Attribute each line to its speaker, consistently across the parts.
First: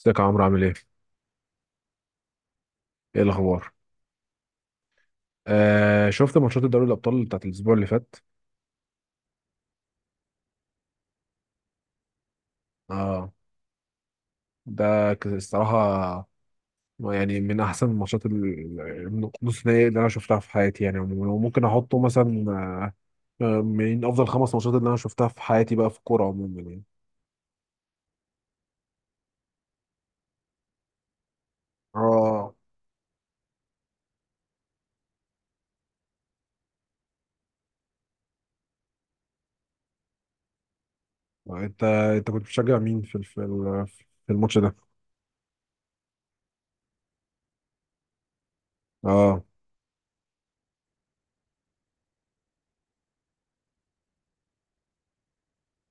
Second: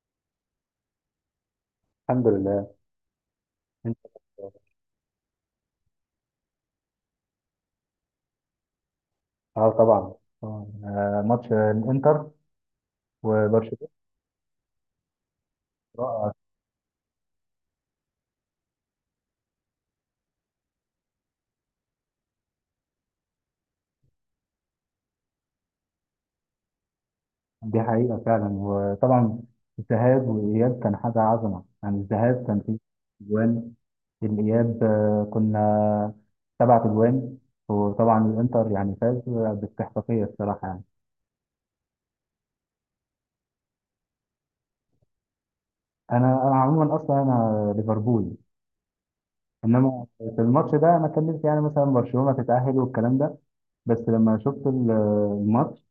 Speaker 1: ازيك يا عمرو، عامل ايه؟
Speaker 2: الحمد لله.
Speaker 1: ايه الاخبار؟
Speaker 2: انت؟
Speaker 1: شفت ماتشات الدوري الابطال بتاعت الاسبوع اللي فات؟
Speaker 2: اه، طبعا. طبعاً. آه، ماتش الانتر
Speaker 1: اه.
Speaker 2: وبرشلونه
Speaker 1: ده الصراحه
Speaker 2: رائع.
Speaker 1: يعني من احسن الماتشات نص نهائي اللي انا شفتها في حياتي يعني عموما. وممكن احطه مثلا من افضل خمس ماتشات اللي انا شفتها في حياتي بقى في الكوره عموما يعني.
Speaker 2: دي حقيقه فعلا، وطبعا الذهاب والاياب كان حاجه عظمه يعني. الذهاب
Speaker 1: اه.
Speaker 2: كان فيه اجوان، الاياب كنا سبعة اجوان، وطبعا الانتر يعني فاز باستحقاقيه الصراحه يعني.
Speaker 1: انت كنت بتشجع مين في الماتش ده؟
Speaker 2: انا عموما، اصلا انا ليفربول،
Speaker 1: اه.
Speaker 2: انما في الماتش ده انا كان نفسي يعني مثلا برشلونه تتاهل والكلام ده. بس لما شفت الماتش،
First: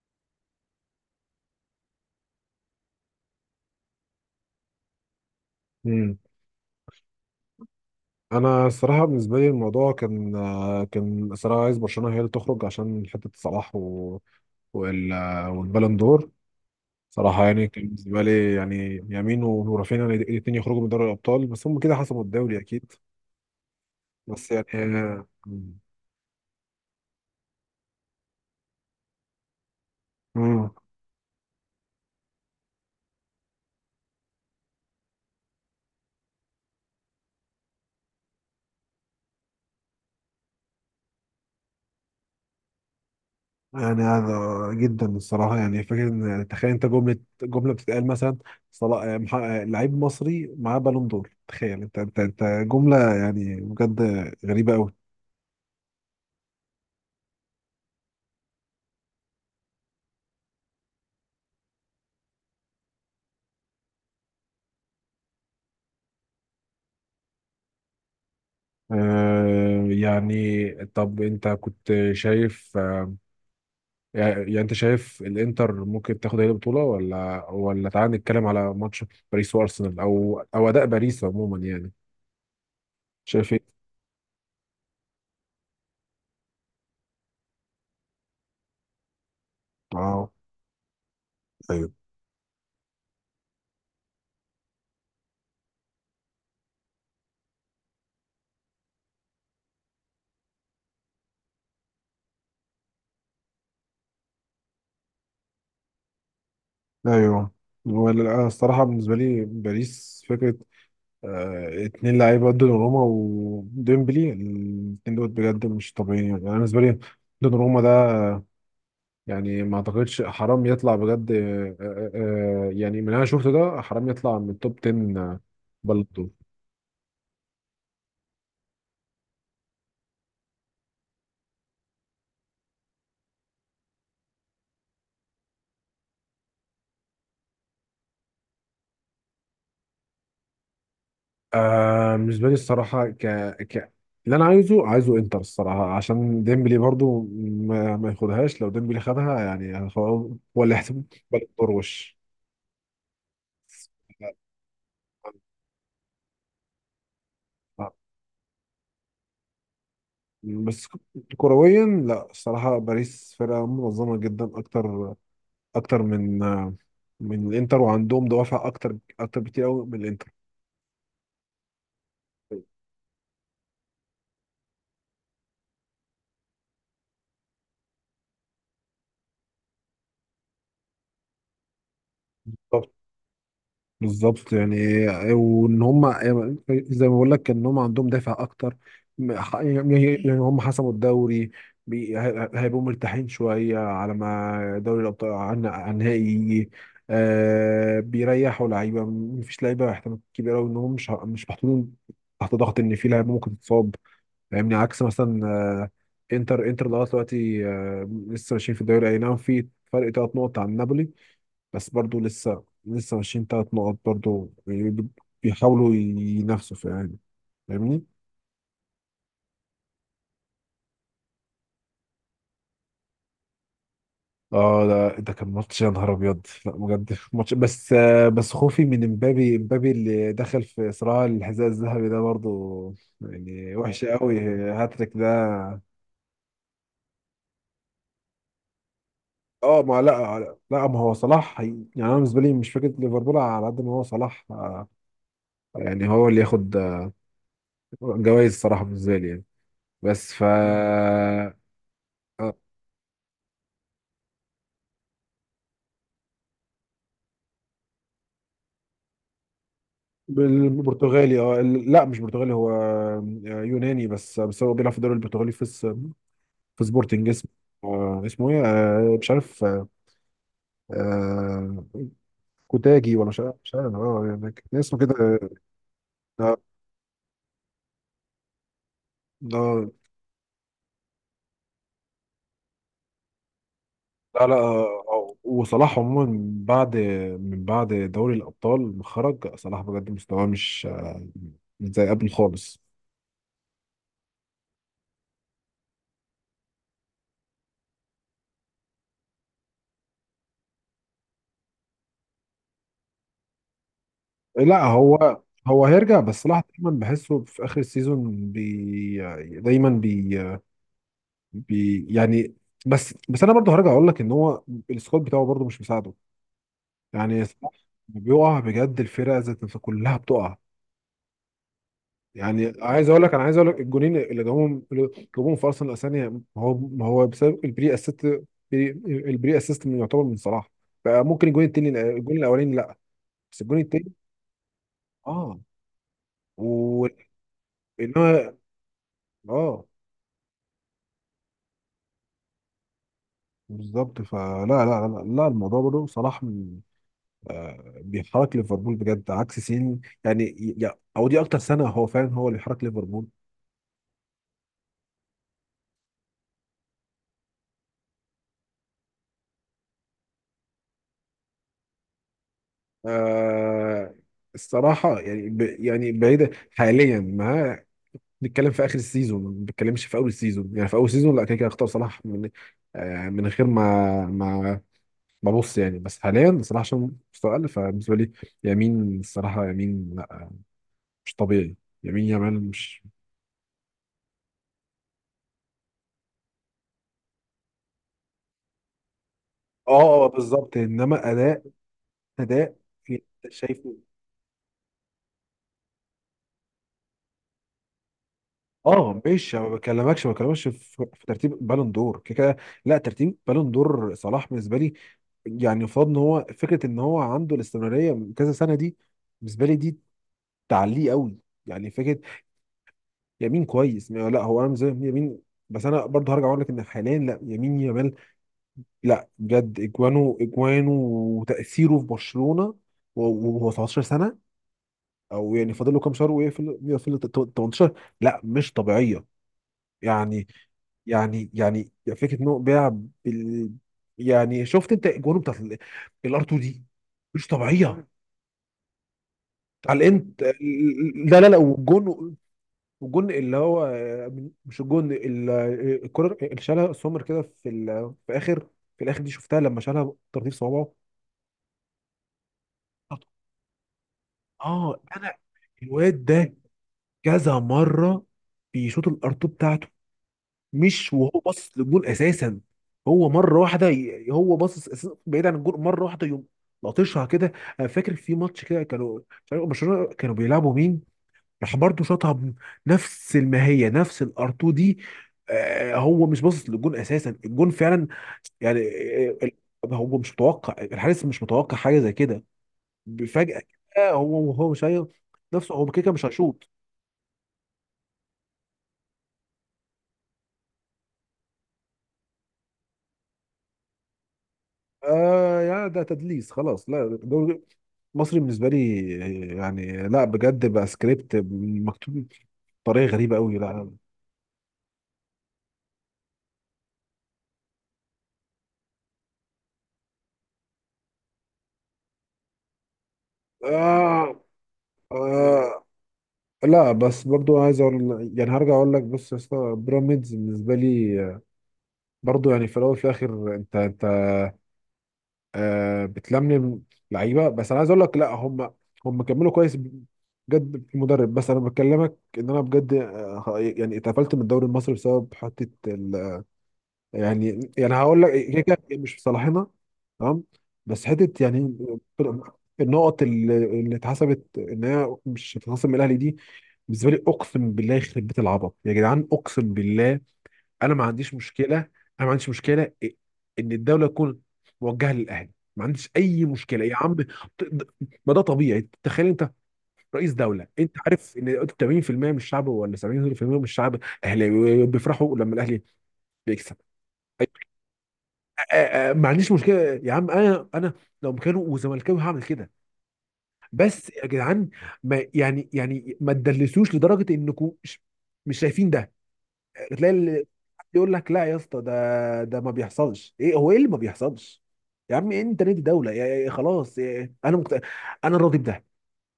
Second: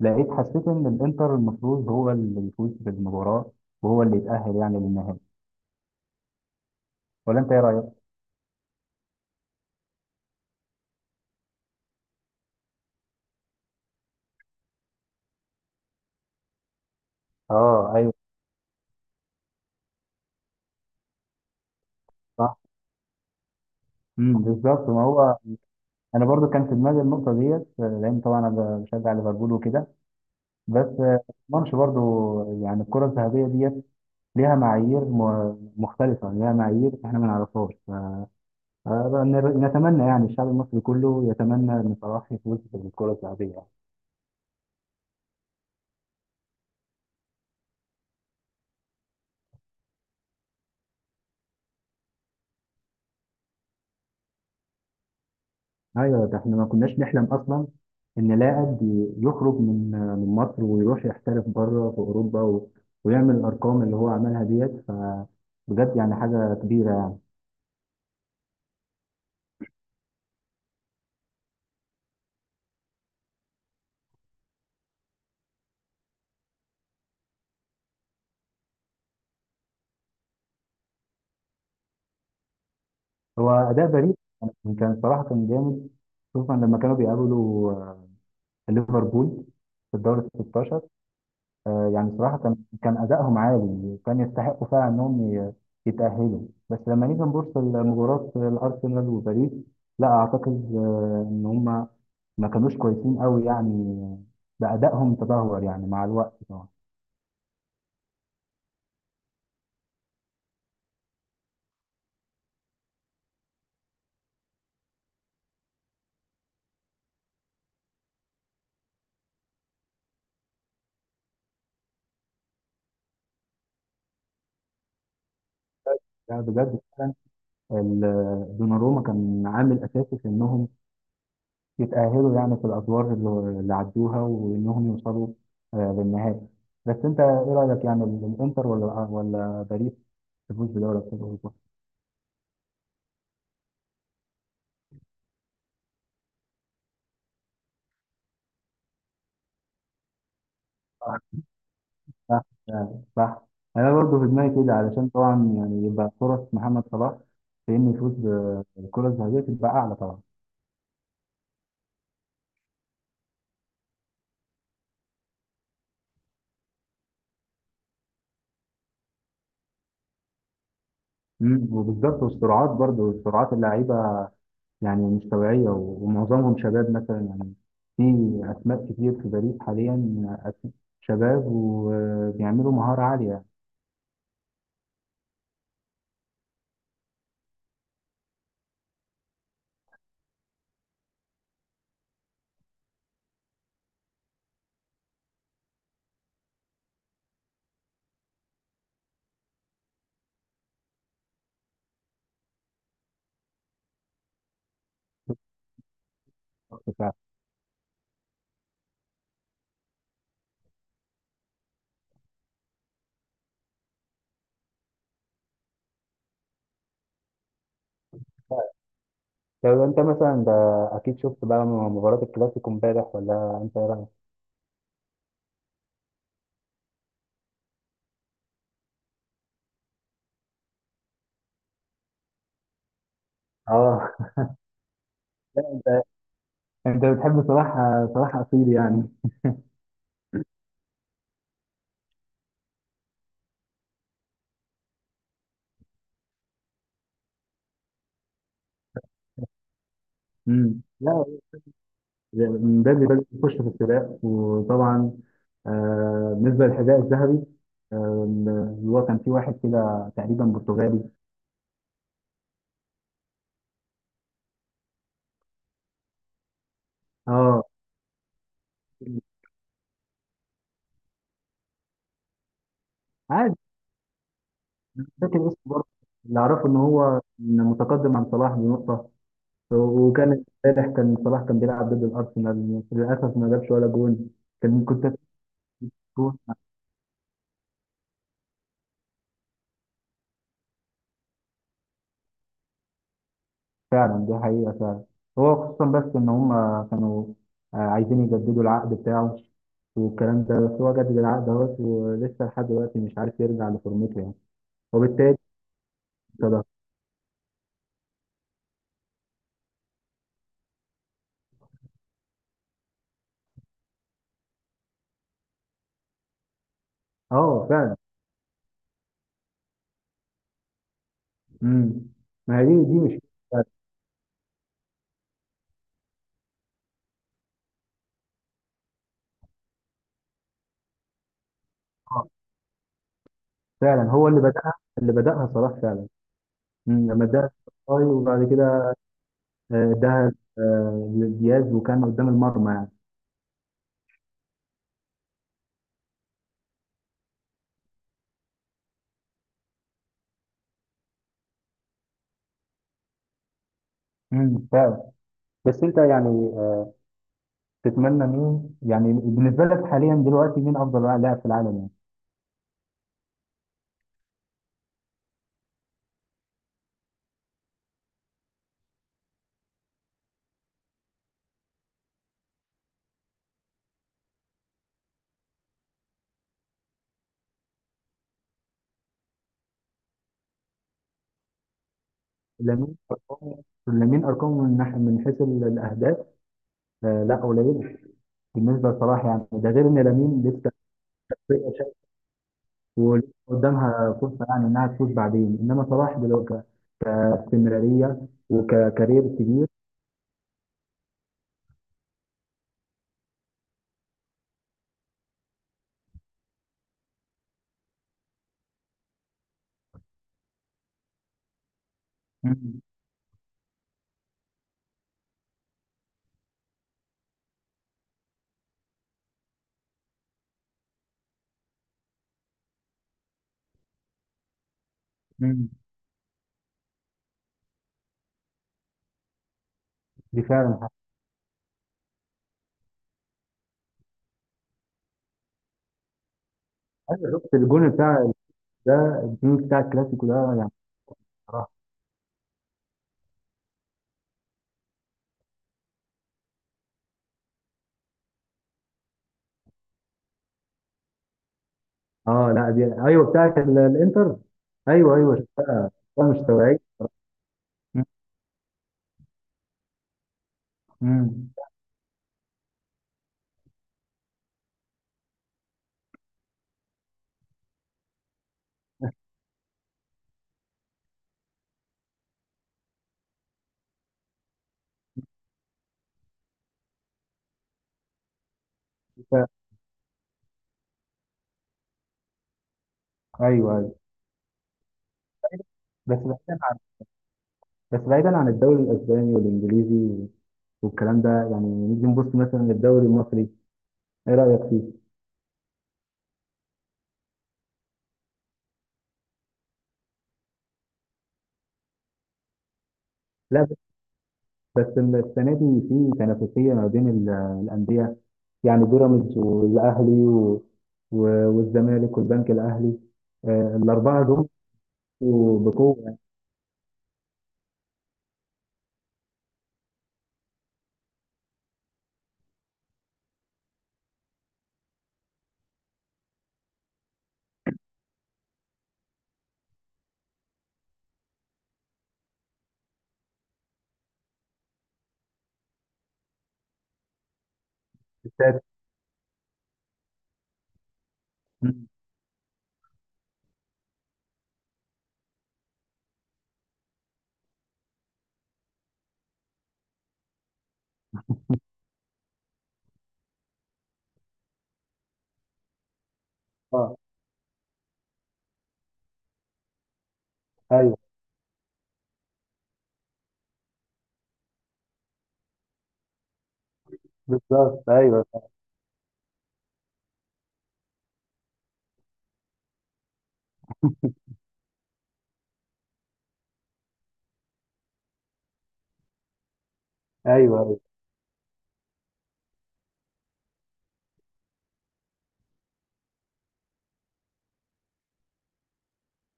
Speaker 2: لقيت، حسيت ان الانتر المفروض هو اللي يفوز بالمباراه وهو اللي يتاهل يعني للنهائي.
Speaker 1: مم.
Speaker 2: ولا انت ايه رايك؟
Speaker 1: انا الصراحه بالنسبه لي الموضوع كان الصراحه عايز برشلونه هي اللي تخرج عشان حته صلاح وال- والبالون دور، صراحة يعني كان
Speaker 2: اه، ايوه،
Speaker 1: بالنسبة لي يعني يمين ورافينيا الاثنين يخرجوا من دوري الأبطال، بس هم كده حسموا الدوري
Speaker 2: صح.
Speaker 1: أكيد. بس
Speaker 2: بالظبط، ما
Speaker 1: يعني
Speaker 2: هو انا برضو كان في دماغي النقطه ديت، لان طبعا انا بشجع ليفربول وكده.
Speaker 1: امم
Speaker 2: بس ما اضمنش برضو يعني الكره الذهبيه ديت ليها معايير مختلفه، ليها معايير احنا ما نعرفهاش. آه، نتمنى يعني، الشعب المصري كله يتمنى ان صلاح يفوز بالكره الذهبيه.
Speaker 1: يعني هذا جدا الصراحة، يعني فكرة إن يعني تخيل أنت، جملة بتتقال مثلا: صلاح، لعيب مصري معاه بالون دور، تخيل أنت جملة يعني بجد غريبة أوي.
Speaker 2: ايوه، ده احنا ما كناش نحلم اصلا ان لاعب يخرج من مصر ويروح يحترف بره في اوروبا، و ويعمل الارقام اللي هو عملها ديت، ف بجد يعني حاجه كبيره يعني.
Speaker 1: يعني طب أنت كنت شايف، يعني انت شايف الانتر ممكن تاخد هي البطوله، ولا تعالى نتكلم على ماتش باريس وارسنال، او اداء باريس عموما، يعني
Speaker 2: هو
Speaker 1: شايف ايه؟
Speaker 2: اداء باريس كان صراحه كان جامد، خصوصا لما كانوا بيقابلوا ليفربول في الدوري
Speaker 1: اه،
Speaker 2: ال 16.
Speaker 1: ايوه،
Speaker 2: يعني صراحة كان أدائهم عالي، كان يستحقوا فعلا إنهم يتأهلوا. بس لما نيجي نبص لمباراة الأرسنال وباريس، لا أعتقد إن هم ما كانوش كويسين قوي يعني، بأدائهم تدهور يعني مع الوقت طبعا.
Speaker 1: ايوه. ولا، لا، الصراحه بالنسبه لي باريس فكره، اتنين لعيبه، دوناروما وديمبلي، الاتنين دول بجد مش طبيعيين. يعني انا بالنسبه لي دوناروما ده يعني ما اعتقدش، حرام يطلع بجد، يعني من اللي انا شفته ده حرام يطلع من توب 10 بلد.
Speaker 2: لا بجد فعلا، دوناروما كان عامل أساسي في إنهم يتأهلوا يعني، في الأدوار اللي عدوها وإنهم يوصلوا للنهائي. بس أنت إيه رأيك يعني، الإنتر ولا باريس تفوز بدوري أبطال أوروبا؟
Speaker 1: بالنسبه لي الصراحه ك... ك اللي انا عايزه انتر الصراحه، عشان ديمبلي برضو ما ياخدهاش، لو ديمبلي خدها يعني هو اللي هيحسب بالون دور وش.
Speaker 2: صح، فعلا، صح. انا برضه في دماغي كده، علشان طبعا يعني يبقى فرص محمد صلاح في انه
Speaker 1: آه،
Speaker 2: يفوز بالكره الذهبيه تبقى اعلى طبعا.
Speaker 1: بس كرويا لا، الصراحه باريس فرقه منظمه جدا اكتر اكتر من الانتر، وعندهم دوافع اكتر اكتر بكتير قوي من الانتر.
Speaker 2: وبالظبط، والسرعات برضه، سرعات اللعيبه يعني مش طبيعيه، ومعظمهم شباب مثلا يعني. في اسماء كتير في باريس حاليا، شباب وبيعملوا مهاره عاليه.
Speaker 1: بالظبط يعني، وان هم زي ما بقول لك ان هم عندهم دافع اكتر، يعني يعني هم حسموا الدوري، هيبقوا مرتاحين شويه على ما دوري الابطال عن النهائي يجي، بيريحوا لعيبه، مفيش لعيبه احتمال كبير قوي ان هم مش محطوطين تحت ضغط ان في لعيبه ممكن تتصاب. يعني عكس مثلا، انتر لغايه
Speaker 2: فعلا.
Speaker 1: دلوقتي لسه ماشيين في الدوري، اي نعم في فرق ثلاث نقط عن نابولي، بس برضو لسه ماشيين تلات نقط برضو، يعني بيحاولوا ينافسوا في يعني، فاهمني؟
Speaker 2: طب انت مثلا ده، اكيد شفت بقى مباراة الكلاسيكو امبارح، ولا انت ايه رايك؟
Speaker 1: اه، ده كان ماتش يا نهار ابيض. لا بجد ماتش، بس خوفي من امبابي اللي دخل في صراع الحذاء الذهبي ده، برضو يعني وحش
Speaker 2: اه.
Speaker 1: قوي، هاتريك ده.
Speaker 2: لا انت بتحب صلاح، صلاح اصيل يعني.
Speaker 1: اه، ما لا لا، ما هو صلاح، يعني انا بالنسبه لي مش فكره ليفربول على قد ما هو صلاح، يعني هو اللي ياخد جوائز الصراحه بالنسبه لي يعني، بس ف
Speaker 2: لا،
Speaker 1: آه،
Speaker 2: من بدري بدري يخش في السباق، وطبعا بالنسبه للحذاء الذهبي آه، اللي هو كان في واحد كده تقريبا برتغالي.
Speaker 1: بالبرتغالي. اه لا مش برتغالي، هو يوناني، بس هو بيلعب في الدوري البرتغالي في سبورتنج اسمه.
Speaker 2: اه،
Speaker 1: ايه، مش عارف، آه، كوتاجي ولا مش عارف
Speaker 2: عادي،
Speaker 1: مش عارف اه يعني كان اسمه
Speaker 2: مش
Speaker 1: كده،
Speaker 2: فاكر اسمه
Speaker 1: آه،
Speaker 2: برضه. اللي
Speaker 1: آه،
Speaker 2: اعرفه ان هو إن متقدم عن صلاح بنقطه،
Speaker 1: لا
Speaker 2: وكان امبارح كان صلاح كان بيلعب ضد الارسنال للاسف، ما جابش ولا جون.
Speaker 1: لا
Speaker 2: كان
Speaker 1: آه،
Speaker 2: كنت
Speaker 1: آه، وصلاح عموما
Speaker 2: جون.
Speaker 1: من بعد دوري الابطال ما خرج صلاح، بجد مستواه مش زي قبل خالص.
Speaker 2: فعلا، دي حقيقة فعلا. هو خصوصا بس إن هم كانوا عايزين يجددوا العقد بتاعه والكلام ده، بس هو جدد العقد اهوت ولسه لحد دلوقتي مش عارف يرجع لفورمته يعني.
Speaker 1: لا
Speaker 2: وبالتالي
Speaker 1: هو هيرجع، بس صلاح
Speaker 2: ده،
Speaker 1: دايما بحسه في اخر السيزون، بي دايما بي بي يعني. بس انا برضه هرجع اقول لك ان هو السكواد بتاعه برضه مش مساعده، يعني
Speaker 2: اه
Speaker 1: صلاح
Speaker 2: فعلا.
Speaker 1: بيقع بجد، الفرقه ذات نفسها كلها بتقع.
Speaker 2: امم ما هي
Speaker 1: يعني
Speaker 2: دي، مش
Speaker 1: عايز اقول لك الجونين اللي جابهم في ارسنال الثانيه، هو ما هو بسبب البري اسيست، من يعتبر من صلاح. بقى ممكن الجون التاني،
Speaker 2: آه،
Speaker 1: الجون الاولاني لا، بس الجون
Speaker 2: فعلا.
Speaker 1: التاني
Speaker 2: هو اللي بدأها، اللي بدأها
Speaker 1: اه
Speaker 2: صلاح فعلا. مم. لما اداها صلاح وبعد
Speaker 1: وانما
Speaker 2: كده
Speaker 1: اه
Speaker 2: اداها لدياز، وكان قدام المرمى يعني.
Speaker 1: بالظبط. فلا لا لا لا، الموضوع برضه صلاح بيحرك ليفربول بجد عكس سيني يعني، ي- او دي اكتر سنه هو فعلا هو اللي بيحرك ليفربول.
Speaker 2: فعلا. بس انت يعني تتمنى مين يعني، بالنسبة لك حاليا دلوقتي مين افضل لاعب في العالم يعني؟
Speaker 1: آه الصراحه يعني يعني بعيده حاليا ما نتكلم في اخر السيزون، ما بنتكلمش في اول السيزون، يعني في اول السيزون لا كده كده اختار صلاح، من غير ما ابص يعني. بس حاليا صلاح عشان مستوى اقل، فبالنسبه لي يمين الصراحه، يمين لا مش طبيعي، يمين يامال مش
Speaker 2: لامين ارقامه من ناحيه، من حيث الاهداف لا قليل بالنسبه لصلاح يعني. ده غير ان
Speaker 1: اه
Speaker 2: لامين لسه
Speaker 1: بالظبط، انما اداء
Speaker 2: فرقة شاب
Speaker 1: اداء في-
Speaker 2: ولسه
Speaker 1: شايفه.
Speaker 2: قدامها فرصه يعني انها تفوز بعدين، انما صلاح دلوقتي كاستمراريه
Speaker 1: اه
Speaker 2: وككارير
Speaker 1: مش، ما
Speaker 2: كبير.
Speaker 1: بكلمكش ما بكلمكش في ترتيب بالون دور، لا ترتيب بالون دور صلاح بالنسبه لي يعني يفرض ان هو فكره، ان هو عنده الاستمراريه من كذا سنه دي، بالنسبه لي دي تعليق قوي يعني فكره.
Speaker 2: مم.
Speaker 1: يمين كويس، لا هو انا بالنسبه لي يمين. بس انا برضه هرجع اقول لك ان حاليا لا يمين يامال، لا بجد، اجوانه اجوانه وتاثيره في برشلونه وهو 17 سنه، او
Speaker 2: مم.
Speaker 1: يعني فاضل له كام شهر يقفل 18، لا مش طبيعيه
Speaker 2: دي
Speaker 1: يعني.
Speaker 2: فعلا حاجة.
Speaker 1: يعني يعني فكره انه بيع بال... يعني شفت انت الجون بتاعت الار 2 دي،
Speaker 2: أيوة،
Speaker 1: مش
Speaker 2: شفت الجون
Speaker 1: طبيعيه.
Speaker 2: بتاع ده، الجون بتاع
Speaker 1: على
Speaker 2: الكلاسيكو
Speaker 1: انت،
Speaker 2: ده يعني،
Speaker 1: لا لا لا،
Speaker 2: صراحه.
Speaker 1: والجون، اللي هو، مش الجون، الكره اللي شالها سومر كده في ال... في اخر في الاخر دي، شفتها لما شالها ترتيب صوابعه.
Speaker 2: اه، لا، دي ايوه بتاعت الانتر.
Speaker 1: اه
Speaker 2: ايوه،
Speaker 1: انا
Speaker 2: ايوه، شفتها،
Speaker 1: الواد
Speaker 2: شفتها مش
Speaker 1: ده
Speaker 2: طبيعيه.
Speaker 1: كذا
Speaker 2: مم.
Speaker 1: مره بيشوط الار 2 بتاعته مش وهو
Speaker 2: مم.
Speaker 1: باصص للجون اساسا، هو مره واحده، هو باصص أساساً بعيد عن الجون، مره واحده يقوم لطشها كده. انا فاكر في ماتش كده كانوا مش عارف برشلونه كانوا بيلعبوا مين، راح برضه شاطها بنفس الماهيه، نفس الار 2 دي. هو مش باصص للجون اساسا، الجون فعلا يعني، آه،
Speaker 2: شفتها.
Speaker 1: ال- هو مش متوقع، الحارس مش متوقع حاجه زي كده فجاه،
Speaker 2: ايوه، ايوه.
Speaker 1: كده هو مش، نفسه هو كده كده
Speaker 2: بس
Speaker 1: مش هيشوط.
Speaker 2: بس بعيدا عن الدوري الاسباني والانجليزي والكلام ده يعني، نيجي نبص مثلا للدوري المصري، ايه رايك فيه؟
Speaker 1: يا ده تدليس خلاص. لا مصري بالنسبه لي يعني، لا بجد بقى سكريبت مكتوب بطريقه غريبه قوي.
Speaker 2: لا،
Speaker 1: لا،
Speaker 2: بس السنه دي في تنافسيه ما بين الانديه يعني، بيراميدز والاهلي والزمالك والبنك الاهلي، الاربعه
Speaker 1: آه
Speaker 2: دول
Speaker 1: آه
Speaker 2: بقوه يعني.
Speaker 1: لا، بس برضو عايز اقول يعني، هرجع اقول لك بص يا اسطى، بيراميدز بالنسبه لي، برضو يعني في الاول وفي الاخر انت بتلملم لعيبه. بس انا عايز اقول لك لا، هم كملوا كويس بجد في المدرب. بس انا بكلمك ان انا بجد يعني اتقفلت من الدوري المصري بسبب حته يعني يعني هقول لك
Speaker 2: السادس.
Speaker 1: كده كده هي مش في صالحنا، تمام، بس حته يعني
Speaker 2: مم.
Speaker 1: النقط اللي اتحسبت ان هي مش هتتخصم من الاهلي دي، بالنسبه لي اقسم بالله يخرب بيت العبط يا جدعان. اقسم بالله، انا ما عنديش مشكله، انا ما عنديش مشكله ان الدوله تكون موجهه للاهلي، ما عنديش اي مشكله يا
Speaker 2: اه،
Speaker 1: عم. ما ده طبيعي، تخيل انت رئيس دوله، انت
Speaker 2: ايوه،
Speaker 1: عارف ان 80% من الشعب ولا 70% من الشعب اهلاوي، بيفرحوا لما الاهلي بيكسب.
Speaker 2: بالظبط، ايوه،
Speaker 1: ما عنديش مشكله يا عم، انا لو مكانه وزملكاوي هعمل كده. بس يا جدعان، ما يعني يعني ما تدلسوش لدرجه انكم مش مش شايفين ده، تلاقي
Speaker 2: ايوه، ايوه،
Speaker 1: يقول لك لا يا اسطى، ده ما بيحصلش. ايه هو، ايه اللي ما بيحصلش يا عم؟ انت نادي دوله، يا خلاص. يا انا انا راضي بده،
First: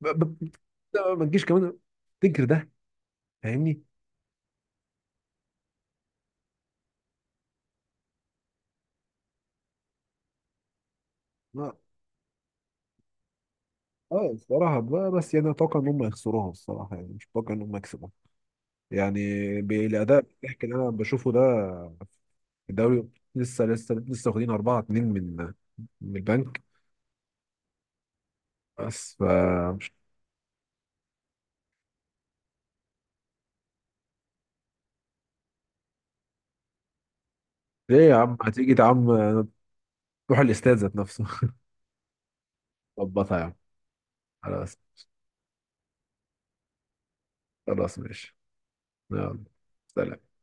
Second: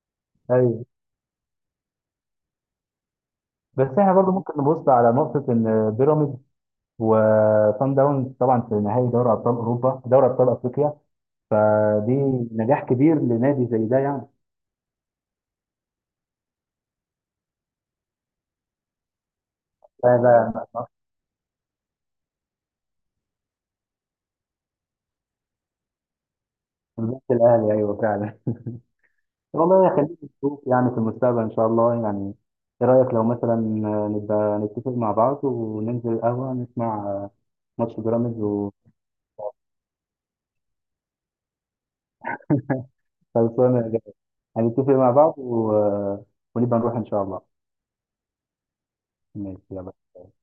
Speaker 1: ب- ب-
Speaker 2: ايوه.
Speaker 1: ما تجيش كمان تنكر ده، فاهمني؟
Speaker 2: بس احنا برضو ممكن نبص على نقطه ان بيراميدز وصن داونز طبعا في نهائي دوري ابطال اوروبا، دوري ابطال افريقيا،
Speaker 1: اه،
Speaker 2: فدي نجاح كبير لنادي زي ده يعني.
Speaker 1: الصراحه بس يعني اتوقع ان هم يخسروها الصراحه، يعني مش اتوقع ان هم يكسبوها يعني،
Speaker 2: لا،
Speaker 1: بالاداء الضحك اللي
Speaker 2: لا،
Speaker 1: انا بشوفه ده. الدوري، لسه واخدين 4-2 من البنك،
Speaker 2: بالذات الاهلي، ايوه فعلا.
Speaker 1: بس
Speaker 2: والله
Speaker 1: فمش.
Speaker 2: خلينا نشوف يعني في المستقبل ان شاء الله يعني. ايه رايك لو مثلا نبقى نتفق مع بعض وننزل القهوه نسمع ماتش
Speaker 1: ليه يا عم،
Speaker 2: بيراميدز
Speaker 1: هتيجي يا عم؟ روح الاستاد ذات نفسه ظبطها يا عم.
Speaker 2: وخلصانه.
Speaker 1: خلاص.
Speaker 2: هنتفق مع بعض، و ونبقى نروح ان شاء الله.
Speaker 1: خلاص ماشي. يلا.
Speaker 2: ماشي يلا.
Speaker 1: سلام.